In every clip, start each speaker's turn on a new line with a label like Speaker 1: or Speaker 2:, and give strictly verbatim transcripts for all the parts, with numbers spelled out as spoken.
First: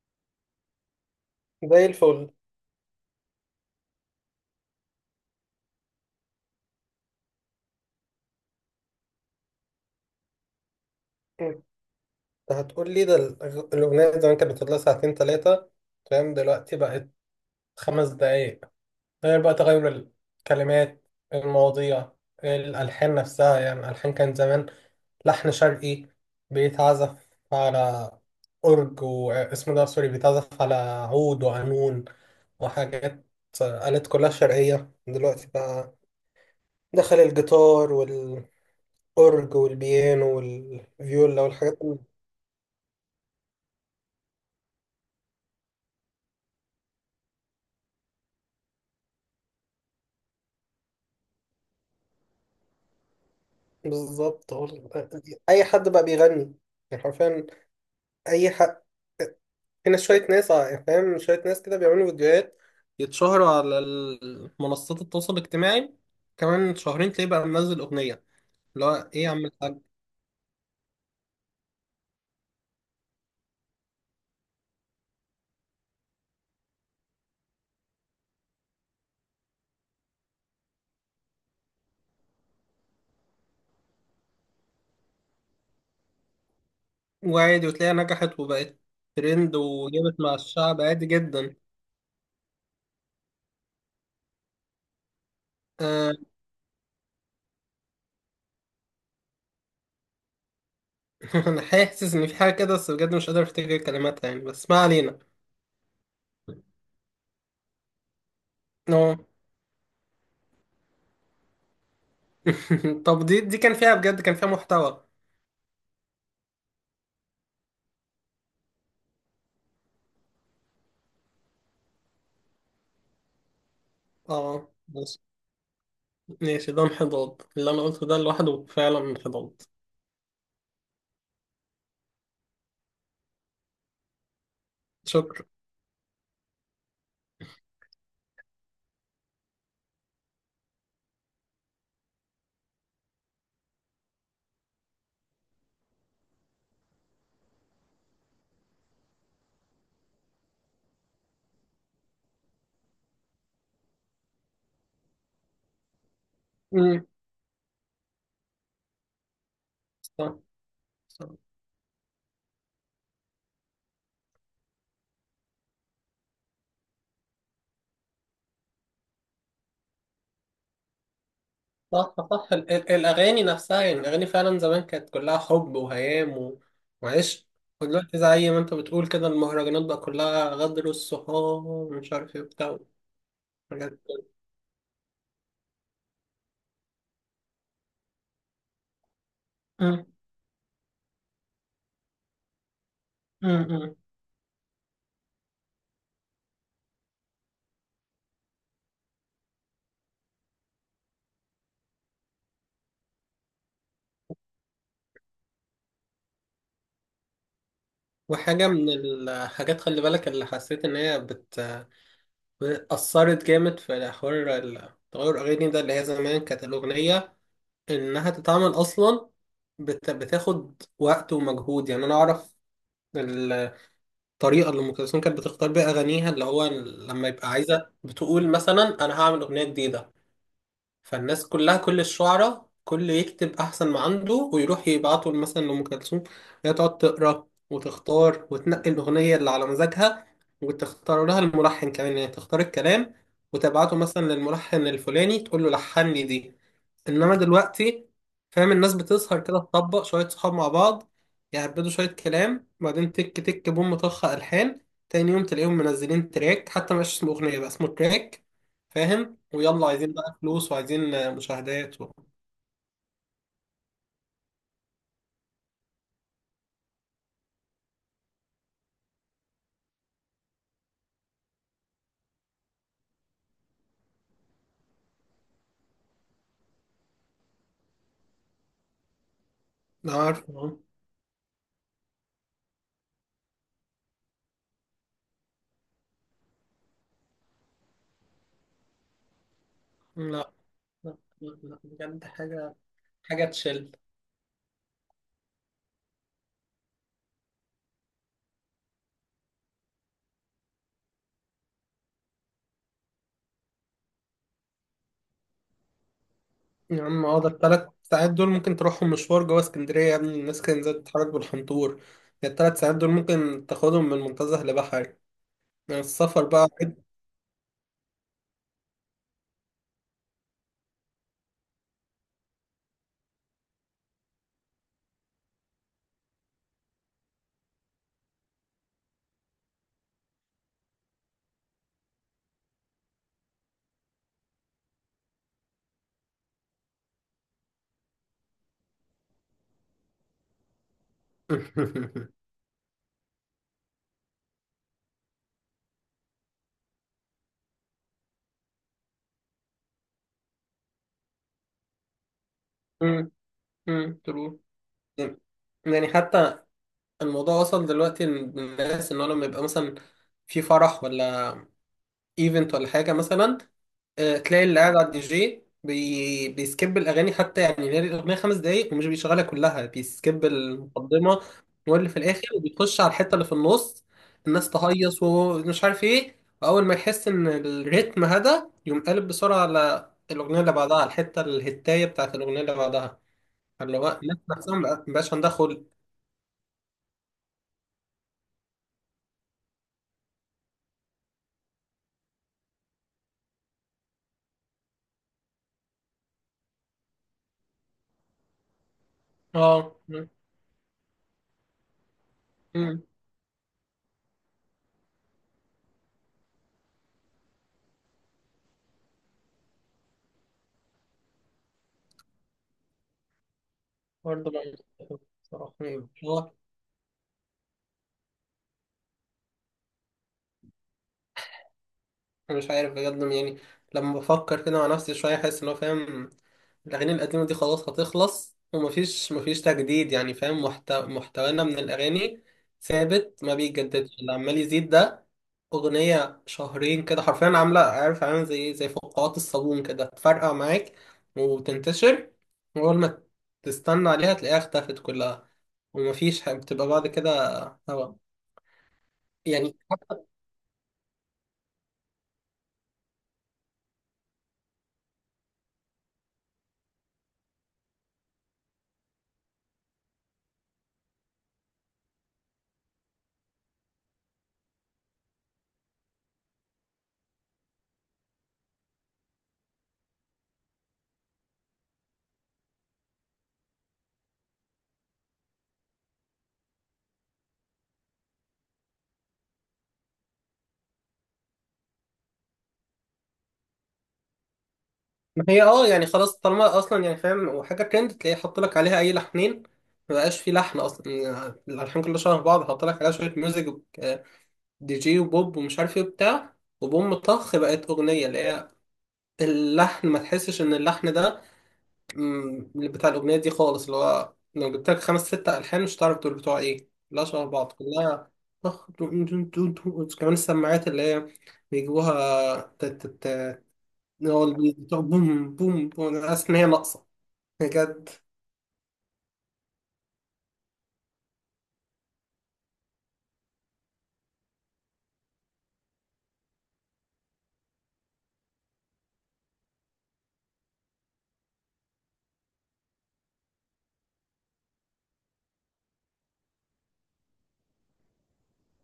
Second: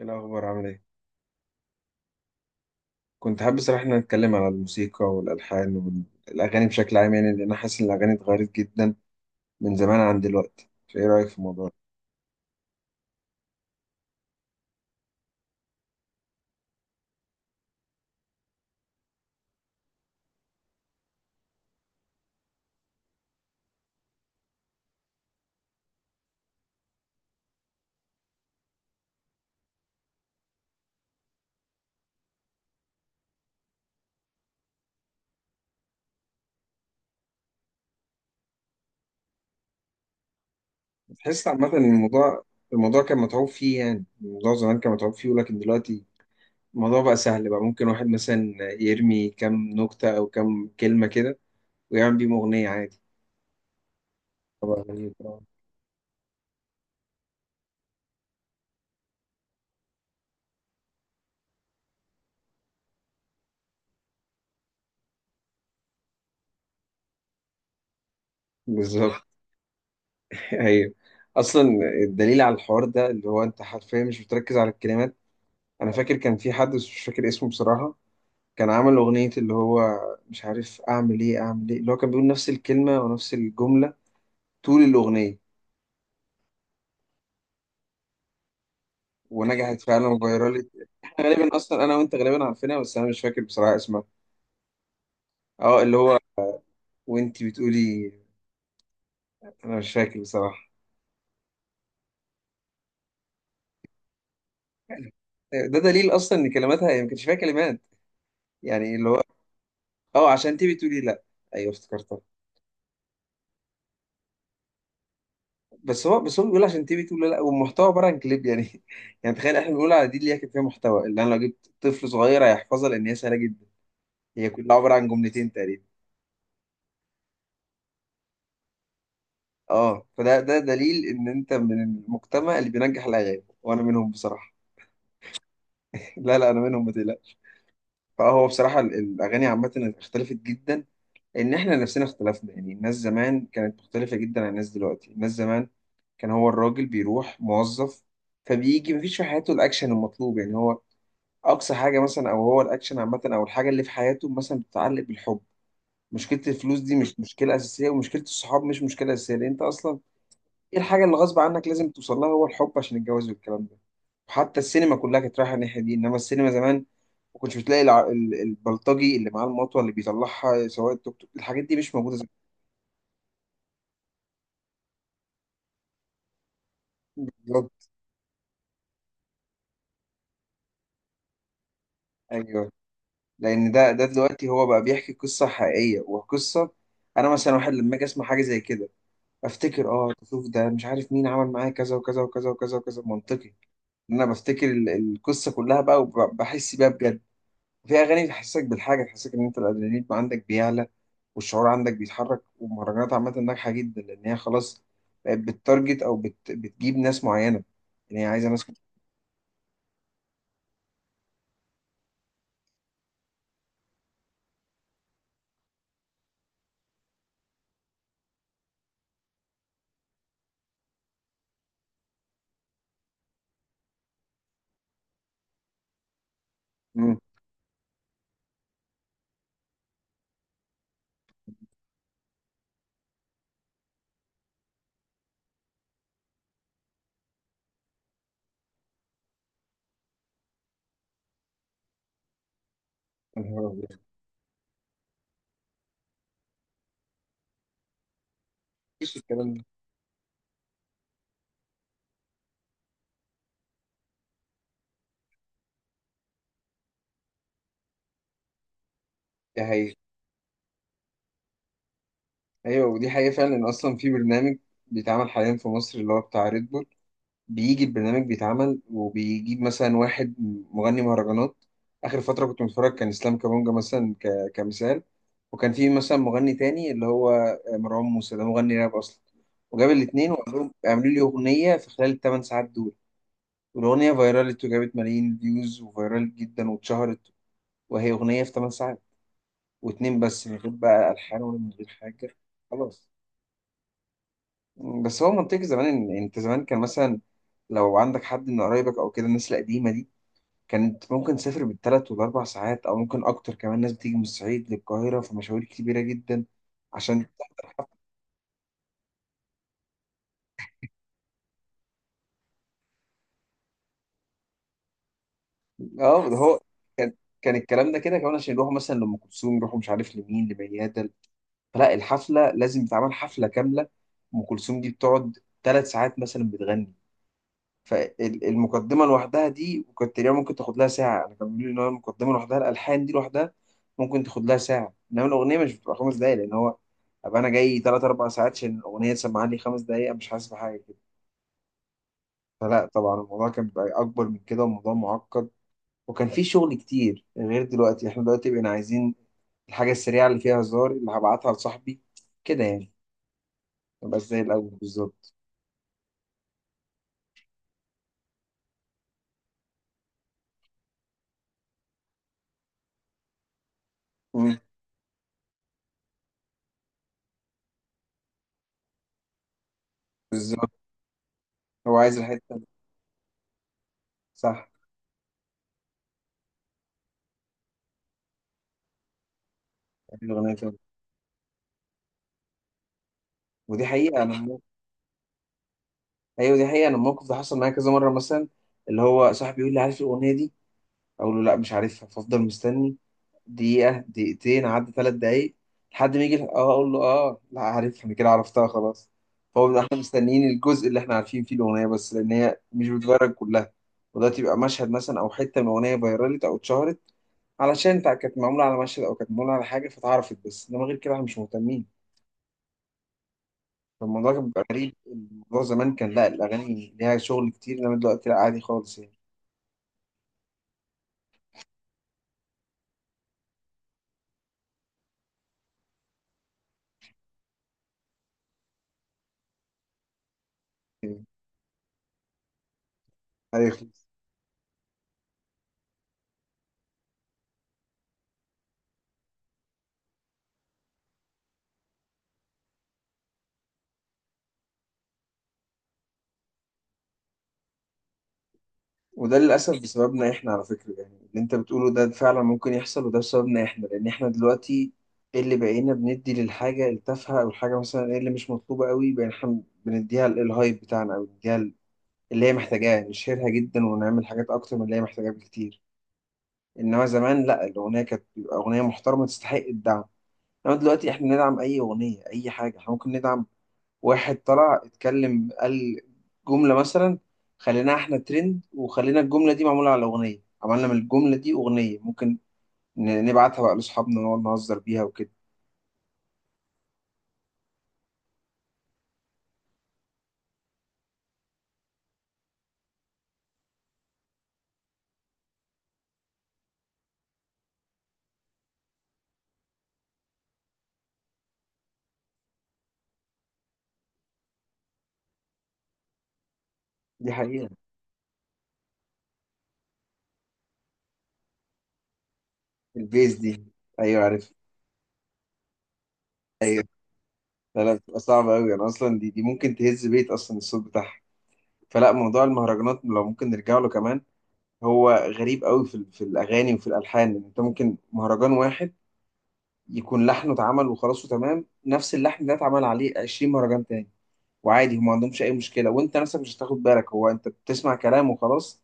Speaker 1: ايه الاخبار؟ عامل ايه؟
Speaker 2: زي الفل.
Speaker 1: كنت حابب صراحه ان نتكلم على الموسيقى والالحان والاغاني بشكل عام، يعني لان انا حاسس ان الاغاني اتغيرت جدا من زمان عن دلوقتي، فايه رايك في
Speaker 2: انت
Speaker 1: الموضوع؟
Speaker 2: هتقول لي ده الأغ- الأغنية زمان كانت بتطلع ساعتين ثلاثة، فاهم؟ دلوقتي بقت خمس دقايق، غير بقى تغير الكلمات، المواضيع، الألحان نفسها. يعني الألحان كان زمان لحن شرقي بيتعزف على أورج، واسمه ده سوري، بيتعزف على عود وقانون وحاجات، آلات كلها شرقية. دلوقتي بقى دخل الجيتار والأورج والبيانو
Speaker 1: ده
Speaker 2: والفيولا
Speaker 1: تحس عامه
Speaker 2: والحاجات.
Speaker 1: ان الموضوع الموضوع كان متعوب فيه، يعني الموضوع زمان كان متعوب فيه ولكن دلوقتي الموضوع بقى سهل، بقى ممكن واحد مثلا يرمي كام نكته او كام كلمه كده ويعمل بيهم اغنيه عادي.
Speaker 2: بالظبط، هو
Speaker 1: طبعا غريب.
Speaker 2: ال-
Speaker 1: آه.
Speaker 2: اي حد بقى بيغني، يعني حرفيا اي حد. هنا شويه ناس ع- يعني فاهم، شويه ناس كده بيعملوا فيديوهات يتشهروا على ال- منصات التواصل الاجتماعي، كمان شهرين تلاقيه بقى منزل اغنيه، اللي هو
Speaker 1: بالظبط.
Speaker 2: ايه يا عم الحاج.
Speaker 1: ايوه اصلا الدليل على الحوار ده اللي هو انت حرفيا مش بتركز على الكلمات. انا فاكر كان في حد بس مش فاكر اسمه بصراحه، كان عمل أغنية اللي هو مش عارف أعمل إيه أعمل إيه، اللي هو كان بيقول نفس الكلمة ونفس الجملة طول الأغنية،
Speaker 2: وعادي، وتلاقيها نجحت وبقت ترند
Speaker 1: ونجحت فعلا
Speaker 2: وجابت مع
Speaker 1: وفايرال لي.
Speaker 2: الشعب عادي
Speaker 1: إحنا غالبا
Speaker 2: جدا.
Speaker 1: أصلا أنا وأنت غالبا عارفينها بس أنا مش فاكر بصراحة اسمها. أه اللي
Speaker 2: آه.
Speaker 1: هو، وأنت بتقولي أنا مش فاكر بصراحة.
Speaker 2: انا حاسس ان في حاجه كده، بس بجد مش قادر افتكر كلماتها يعني، بس ما علينا.
Speaker 1: ده دليل أصلا إن كلماتها، هي ما كانش فيها كلمات يعني اللي
Speaker 2: آه.
Speaker 1: هو أه، عشان أنت بتقولي لأ. أيوه افتكرتها.
Speaker 2: طب دي دي كان فيها بجد، كان فيها محتوى.
Speaker 1: بس هو بس هو بيقول عشان أنت بتقولي لأ، والمحتوى عبارة عن كليب يعني. يعني تخيل إحنا بنقول على دي اللي هي كانت فيها محتوى، اللي أنا لو جبت طفل صغير هيحفظها لأن هي سهلة جدا. هي
Speaker 2: اه.
Speaker 1: كلها عبارة عن جملتين تقريبا.
Speaker 2: ماشي، ده انحدار، اللي انا قلته ده لوحده فعلا انحدار.
Speaker 1: اه فده ده دليل ان انت من المجتمع اللي بينجح الاغاني، وانا منهم بصراحه.
Speaker 2: شكرا.
Speaker 1: لا لا انا منهم ما تقلقش. فهو بصراحه ال- الاغاني عامه اختلفت جدا. ان احنا نفسنا اختلفنا، يعني الناس زمان كانت مختلفه جدا عن الناس دلوقتي. الناس زمان كان هو الراجل بيروح موظف، فبيجي مفيش في حياته الاكشن المطلوب، يعني هو اقصى حاجه مثلا، او هو الاكشن عامه او الحاجه اللي في حياته مثلا بتتعلق بالحب. مشكله الفلوس دي
Speaker 2: امم.
Speaker 1: مش مشكله اساسيه، ومشكله الصحاب مش مشكله اساسيه، لان انت اصلا
Speaker 2: صح،
Speaker 1: ايه الحاجة اللي
Speaker 2: صح،
Speaker 1: غصب عنك لازم توصل لها؟ هو الحب عشان الجواز والكلام ده. وحتى السينما كلها كانت رايحة الناحية دي، انما السينما زمان ما كنتش بتلاقي الع... ال- البلطجي اللي معاه المطوة اللي بيطلعها سواق التوك توك. الحاجات دي مش
Speaker 2: صح،
Speaker 1: موجودة زمان.
Speaker 2: صح. ال- ال- الاغاني نفسها، يعني الاغاني فعلا زمان كانت كلها حب وهيام و- وعشق.
Speaker 1: بالظبط.
Speaker 2: ودلوقتي زي ما انت بتقول كده، المهرجانات بقى كلها غدر الصحاب ومش عارف ايه
Speaker 1: ايوه
Speaker 2: وبتاع،
Speaker 1: لان
Speaker 2: حاجات
Speaker 1: ده ده
Speaker 2: كده.
Speaker 1: دلوقتي هو بقى بيحكي قصة حقيقية وقصة. انا مثلا واحد لما اجي اسمع حاجة زي كده افتكر،
Speaker 2: امم.
Speaker 1: اه شوف ده، مش عارف مين عمل معايا كذا وكذا وكذا وكذا وكذا، منطقي.
Speaker 2: امم.
Speaker 1: ان انا بفتكر ال- القصة كلها بقى وبحس بيها بجد. في اغاني تحسسك بالحاجه، تحسسك ان انت الادرينالين عندك بيعلى والشعور عندك بيتحرك. والمهرجانات عامه ناجحه جدا، لان هي خلاص بقت بتتارجت او بت... بتجيب ناس معينه. يعني هي عايزه ناس.
Speaker 2: وحاجة من الحاجات خلي بالك، اللي حسيت إن هي بت... أثرت جامد في حوار ال- تغير الأغاني ده، اللي هي زمان كانت الأغنية انها تتعمل اصلا بت... بتاخد وقت ومجهود. يعني انا اعرف الطريقه اللي ام كلثوم كانت بتختار بيها اغانيها، اللي هو
Speaker 1: امم
Speaker 2: لما يبقى عايزه بتقول مثلا انا هعمل اغنيه جديده، فالناس كلها، كل الشعراء، كل يكتب احسن ما عنده ويروح يبعته مثلا لأم كلثوم. هي تقعد تقرا وتختار وتنقي الاغنيه اللي على مزاجها، وتختار لها الملحن كمان، يعني تختار الكلام
Speaker 1: يا نهار
Speaker 2: وتبعته
Speaker 1: أبيض.
Speaker 2: مثلا للملحن الفلاني تقول له لحن لي دي. انما دلوقتي فاهم، الناس
Speaker 1: مفيش
Speaker 2: بتسهر
Speaker 1: الكلام
Speaker 2: كده
Speaker 1: ده.
Speaker 2: تطبق شويه صحاب مع بعض، يهبدوا شويه كلام، وبعدين تك تك بوم طخ الحان. تاني يوم تلاقيهم منزلين تراك، حتى مش اسمه اغنيه بقى، اسمه تراك، فاهم؟
Speaker 1: دي
Speaker 2: ويلا
Speaker 1: حقيقه.
Speaker 2: عايزين بقى فلوس وعايزين مشاهدات و...
Speaker 1: ايوه ودي حقيقه فعلا، ان اصلا في برنامج بيتعمل حاليا في مصر، اللي هو بتاع ريد بول، بيجي البرنامج بيتعمل وبيجيب مثلا واحد مغني مهرجانات. آخر فترة كنت متفرج كان إسلام كابونجا مثلا، ك... كمثال. وكان في مثلا مغني تاني اللي هو آه، مروان موسى، ده مغني راب أصلا. وجاب
Speaker 2: أنا
Speaker 1: الاتنين
Speaker 2: عارف
Speaker 1: وقال لهم
Speaker 2: أهو.
Speaker 1: اعملوا لي أغنية في خلال الثمان ساعات دول. والأغنية فيرالت وجابت ملايين فيوز وفيرالت جدا واتشهرت، وهي أغنية في ثمان ساعات، واتنين بس،
Speaker 2: لا،
Speaker 1: من غير بقى
Speaker 2: لا،
Speaker 1: ألحان
Speaker 2: لا،
Speaker 1: ولا من
Speaker 2: لا،
Speaker 1: غير
Speaker 2: بجد
Speaker 1: حاجة
Speaker 2: حاجة،
Speaker 1: خلاص.
Speaker 2: حاجة تشل.
Speaker 1: بس هو منطقي زمان، إن أنت زمان كان مثلا لو عندك حد من قرايبك أو كده، الناس القديمة دي كانت ممكن تسافر بالثلاث والاربع ساعات، او ممكن اكتر كمان، ناس بتيجي من الصعيد للقاهره في مشاوير كبيره جدا.
Speaker 2: يا عم
Speaker 1: عشان
Speaker 2: اه، ده التلات ساعات دول ممكن تروحهم مشوار جوه اسكندرية يا ابني، الناس كانت زي تتحرك بالحنطور. ده التلات ساعات دول ممكن تاخدهم من منتزه لبحري، يعني
Speaker 1: اه ده
Speaker 2: السفر
Speaker 1: هو،
Speaker 2: بقى.
Speaker 1: كان كان الكلام ده كده كمان عشان يروحوا مثلا لام كلثوم، يروحوا مش عارف لمين، لميادة. فلا الحفله لازم تتعمل حفله كامله. ام كلثوم دي بتقعد ثلاث ساعات مثلا بتغني. فالمقدمه لوحدها دي كنت تقريبا ممكن تاخد لها ساعه، انا كان بيقولوا لي ان هو المقدمه لوحدها، الالحان دي لوحدها ممكن تاخد لها ساعه، انما الاغنيه مش بتبقى خمس دقايق، لان هو ابقى انا جاي ثلاث اربع ساعات عشان الاغنيه تسمعني لي خمس دقايق مش حاسس بحاجه كده. فلا طبعا الموضوع كان بيبقى اكبر من كده، والموضوع معقد وكان في شغل كتير غير دلوقتي. احنا دلوقتي بقينا عايزين الحاجه السريعه اللي فيها هزار، اللي هبعتها لصاحبي كده يعني.
Speaker 2: أمم. أمم.
Speaker 1: مبقاش زي
Speaker 2: تقول.
Speaker 1: الاول بالظبط.
Speaker 2: يعني حتى الموضوع وصل دلوقتي للناس ان هو لما يبقى مثلا في فرح ولا ايفنت ولا حاجه مثلا، آه،
Speaker 1: مم،
Speaker 2: تلاقي اللي قاعد على الدي جي بي... بيسكيب الاغاني حتى، يعني هي الاغنيه خمس دقايق ومش بيشغلها كلها، بيسكيب
Speaker 1: بالظبط.
Speaker 2: المقدمه
Speaker 1: هو
Speaker 2: واللي في
Speaker 1: عايز
Speaker 2: الاخر
Speaker 1: الحته دي.
Speaker 2: وبيخش على الحته اللي في النص،
Speaker 1: صح.
Speaker 2: الناس تهيص ومش عارف ايه. واول ما يحس ان الريتم هدا يقوم قالب بسرعه على
Speaker 1: يعني الاغنيه
Speaker 2: الاغنيه اللي
Speaker 1: دي.
Speaker 2: بعدها، على الحته الهتايه بتاعت الاغنيه اللي بعدها،
Speaker 1: ودي
Speaker 2: اللي هو
Speaker 1: حقيقه
Speaker 2: الناس
Speaker 1: انا.
Speaker 2: نفسها ما بقاش عندها خلق.
Speaker 1: ايوه دي حقيقه، انا الموقف ده حصل معايا كذا مره مثلا، اللي هو صاحبي يقول لي عارف الاغنيه دي، اقول له لا مش عارفها، فافضل مستني دقيقه دقيقتين، عدى ثلاث دقايق، لحد ما يجي اه اقول له اه لا عارفها انا، كده عرفتها خلاص. فهو بيبقى
Speaker 2: اه.
Speaker 1: احنا مستنيين الجزء اللي احنا عارفين فيه الاغنيه بس، لان هي مش
Speaker 2: مم.
Speaker 1: بتتغير كلها. ودلوقتي يبقى مشهد مثلا او حته من الاغنيه فيرالت او اتشهرت، علشان تع- كانت معموله على مشهد او كانت معموله على حاجه فتعرفت بس، انما غير كده احنا مش مهتمين. فالموضوع كان
Speaker 2: برضه
Speaker 1: بيبقى
Speaker 2: بقى-
Speaker 1: غريب. الموضوع زمان كان لا،
Speaker 2: بصراحة،
Speaker 1: الأغاني ليها شغل كتير، إنما دلوقتي لا عادي خالص يعني.
Speaker 2: مش عارف بجد يعني، لما بفكر كده مع نفسي شوية أحس إن هو فاهم، الأغاني القديمة دي خلاص هتخلص، ومفيش مفيش تجديد، يعني فاهم، محتو... محتوانا من الأغاني ثابت ما
Speaker 1: هيخلص.
Speaker 2: بيتجددش، اللي عمال يزيد ده أغنية شهرين كده حرفيا عاملة، عارف، عاملة زي زي فقاعات الصابون كده، تفرقع معاك وتنتشر، وأول ما تستنى عليها تلاقيها اختفت كلها، ومفيش ح- بتبقى بعد كده هوا.
Speaker 1: وده
Speaker 2: يعني
Speaker 1: للأسف بسببنا إحنا، على فكرة، يعني اللي أنت بتقوله ده فعلا ممكن يحصل، وده بسببنا إحنا لأن إحنا دلوقتي إيه اللي بقينا بندي للحاجة التافهة، أو الحاجة مثلا إيه اللي مش مطلوبة قوي بقينا إحنا بنديها ال- الهايب بتاعنا، أو بنديها ال- اللي هي محتاجاه، نشهرها جدا ونعمل حاجات أكتر من اللي هي محتاجاه بكتير. إنما زمان لا، الأغنية كانت بتبقى أغنية محترمة تستحق الدعم، إنما دلوقتي إحنا ندعم أي أغنية، أي حاجة إحنا ممكن ندعم. واحد طلع اتكلم قال جملة مثلا، خليناها احنا ترند وخلينا الجملة دي معمولة على أغنية، عملنا من الجملة دي أغنية ممكن ن- نبعتها بقى لأصحابنا ونقعد نهزر بيها وكده.
Speaker 2: ما هي اه، يعني خلاص طالما اصلا، يعني فاهم، وحاجه ترند تلاقيه حط لك عليها اي لحنين، ما بقاش في لحن اصلا، يعني الالحان كلها شبه بعض، حط لك عليها شويه ميوزك، آه، دي جي وبوب ومش عارف ايه وبتاع وبوم طخ بقت اغنيه. اللي هي اللحن، ما تحسش ان اللحن ده، مم، اللي بتاع الاغنيه دي خالص، اللي هو لو جبت لك خمس ست الحان مش هتعرف دول بتوع ايه، كلها
Speaker 1: دي
Speaker 2: شبه
Speaker 1: حقيقة.
Speaker 2: بعض، كلها طخ دو- دو- دو- دو. كمان السماعات اللي هي بيجيبوها تت-
Speaker 1: البيز
Speaker 2: تت-
Speaker 1: دي. أيوة
Speaker 2: اللي هو
Speaker 1: عارف.
Speaker 2: اللي بتوع بوم بوم بوم، انا حاسس ان هي
Speaker 1: أيوة.
Speaker 2: ناقصه
Speaker 1: لا لا
Speaker 2: بجد.
Speaker 1: بتبقى صعبة أوي، أنا أصلا دي دي ممكن تهز بيت أصلا الصوت بتاعها. فلا موضوع المهرجانات لو ممكن نرجع له كمان، هو غريب أوي في, ال- في الأغاني وفي الألحان، إن أنت ممكن مهرجان واحد يكون لحنه اتعمل وخلاص وتمام، نفس اللحن ده اتعمل عليه عشرين مهرجان تاني وعادي، هم ما عندهمش اي مشكله، وانت نفسك مش هتاخد بالك هو انت بتسمع كلام وخلاص.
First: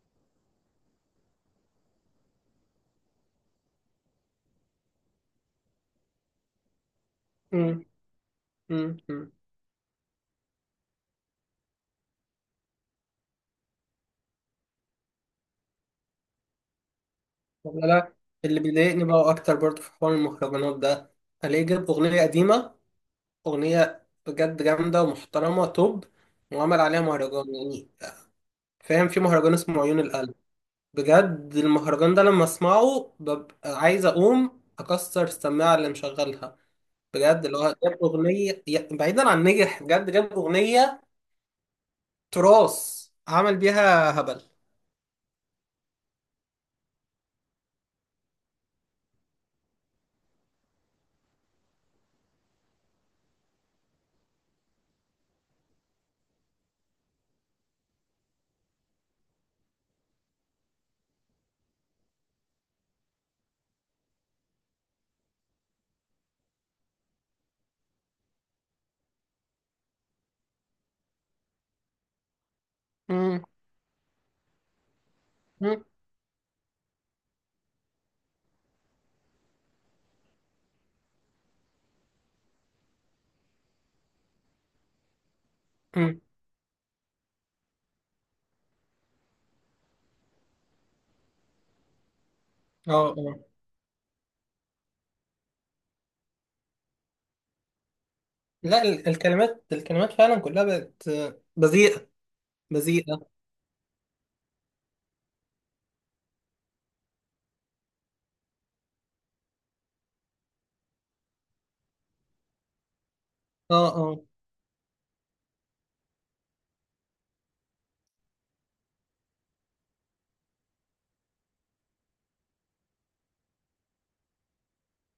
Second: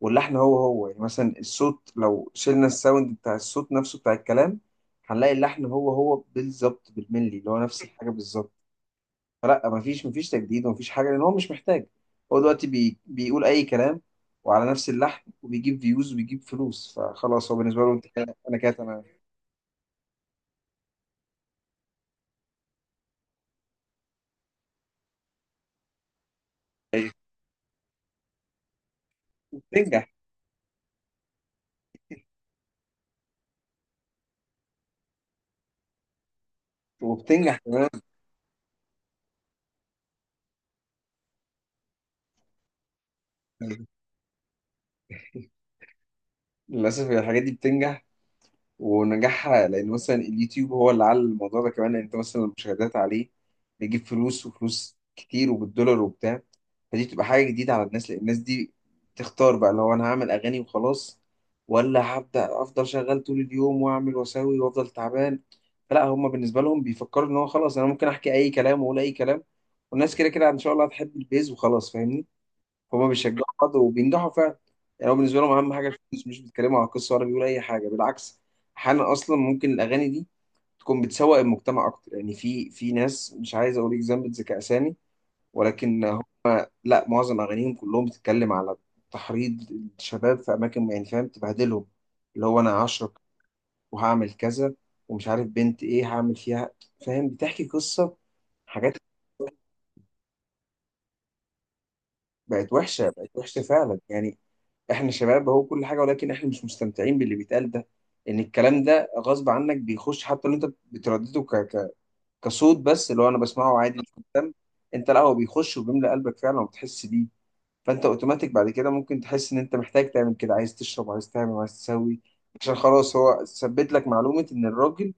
Speaker 1: واللحن هو هو، يعني مثلا الصوت لو شلنا الساوند بتاع الصوت نفسه بتاع الكلام، هنلاقي اللحن هو هو بالظبط بالملي، اللي هو نفس
Speaker 2: مم.
Speaker 1: الحاجه بالظبط.
Speaker 2: مم. مم.
Speaker 1: فلا مفيش مفيش تجديد ومفيش حاجه، لان هو مش محتاج. هو دلوقتي بي بيقول اي كلام وعلى نفس اللحن، وبيجيب فيوز وبيجيب فلوس، فخلاص هو بالنسبه
Speaker 2: والله
Speaker 1: له انت
Speaker 2: لا.
Speaker 1: كده انا
Speaker 2: اللي
Speaker 1: كده تمام.
Speaker 2: بيضايقني بقى اكتر برضه في حوار المهرجانات ده، الاقيه جاب اغنيه قديمه، اغنيه بجد جامده ومحترمه توب، وعمل عليها مهرجان، يعني فاهم، في مهرجان اسمه عيون
Speaker 1: بتنجح.
Speaker 2: القلب، بجد المهرجان ده لما اسمعه ببقى عايز اقوم اكسر السماعه اللي مشغلها. بجد اللي
Speaker 1: وبتنجح
Speaker 2: هو
Speaker 1: كمان.
Speaker 2: جاب اغنيه يا- بعيدا عن نجح، بجد جاب اغنيه تراث عمل بيها هبل.
Speaker 1: للاسف الحاجات دي بتنجح، ونجاحها لان مثلا اليوتيوب هو اللي على الموضوع ده كمان، لأن انت مثلا المشاهدات عليه بيجيب فلوس، وفلوس كتير وبالدولار وبتاع. فدي بتبقى حاجه جديده على الناس، لان الناس دي تختار بقى، لو انا هعمل اغاني وخلاص، ولا هبدا افضل شغال طول اليوم واعمل واسوي وافضل تعبان. فلا هم بالنسبه لهم بيفكروا ان هو خلاص انا ممكن احكي اي كلام واقول اي كلام، والناس كده كده ان شاء الله هتحب البيز وخلاص، فاهمني. هما
Speaker 2: مم.
Speaker 1: بيشجعوا بعض وبينجحوا فعلا. يعني هو بالنسبة لهم أهم
Speaker 2: مم.
Speaker 1: حاجة الفلوس، مش بيتكلموا على القصة ولا بيقولوا أي حاجة، بالعكس. أحيانا أصلا ممكن الأغاني دي تكون بتسوق المجتمع أكتر، يعني في في ناس، مش عايز أقول إكزامبل ذكاء أسامي، ولكن
Speaker 2: مم.
Speaker 1: هو- لا معظم أغانيهم كلهم بتتكلم على تحريض الشباب في أماكن، يعني فاهم تبهدلهم، اللي هو أنا
Speaker 2: اه.
Speaker 1: هشرب
Speaker 2: آه.
Speaker 1: وهعمل كذا ومش عارف بنت إيه هعمل فيها، فاهم، بتحكي قصة
Speaker 2: لا،
Speaker 1: حاجات.
Speaker 2: ال- الكلمات، الكلمات فعلا كلها بقت بذيئة،
Speaker 1: بقت وحشة،
Speaker 2: بذيئة.
Speaker 1: بقت وحشة فعلا يعني، احنا شباب هو كل حاجة، ولكن احنا مش مستمتعين باللي بيتقال ده. ان الكلام ده غصب عنك بيخش، حتى لو انت بتردده ك... ك... كصوت بس، اللي هو انا بسمعه
Speaker 2: اه،
Speaker 1: عادي مش
Speaker 2: اه.
Speaker 1: مهتم. انت لا هو بيخش وبيملى قلبك فعلا وبتحس بيه. فانت اوتوماتيك بعد كده ممكن تحس ان انت محتاج تعمل كده، عايز تشرب عايز تعمل عايز تسوي، عشان خلاص هو ثبت لك معلومة ان الراجل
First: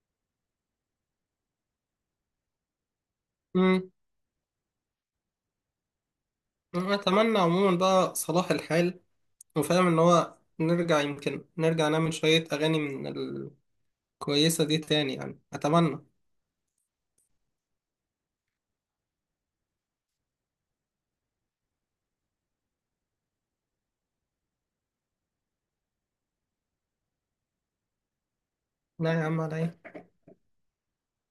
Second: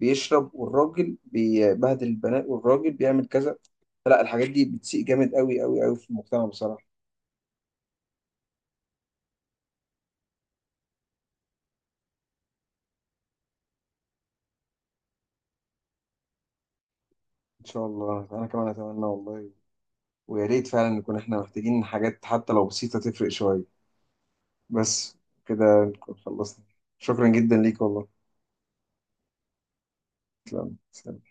Speaker 1: بيشرب والراجل بيبهدل البنات والراجل بيعمل كذا.
Speaker 2: امم.
Speaker 1: لا الحاجات دي بتسيء جامد، قوي قوي قوي، في المجتمع بصراحة.
Speaker 2: أتمنى عموما بقى صلاح الحال، وفاهم إن هو نرجع، يمكن نرجع نعمل شوية أغاني من الكويسة دي تاني، يعني أتمنى.
Speaker 1: ان شاء الله، انا كمان اتمنى والله، ويا ريت فعلا نكون، احنا محتاجين حاجات حتى لو بسيطة تفرق شوية بس كده نكون خلصنا. شكرا جدا ليك والله.
Speaker 2: لا يا عم، على إيه؟
Speaker 1: تسلم تسلم.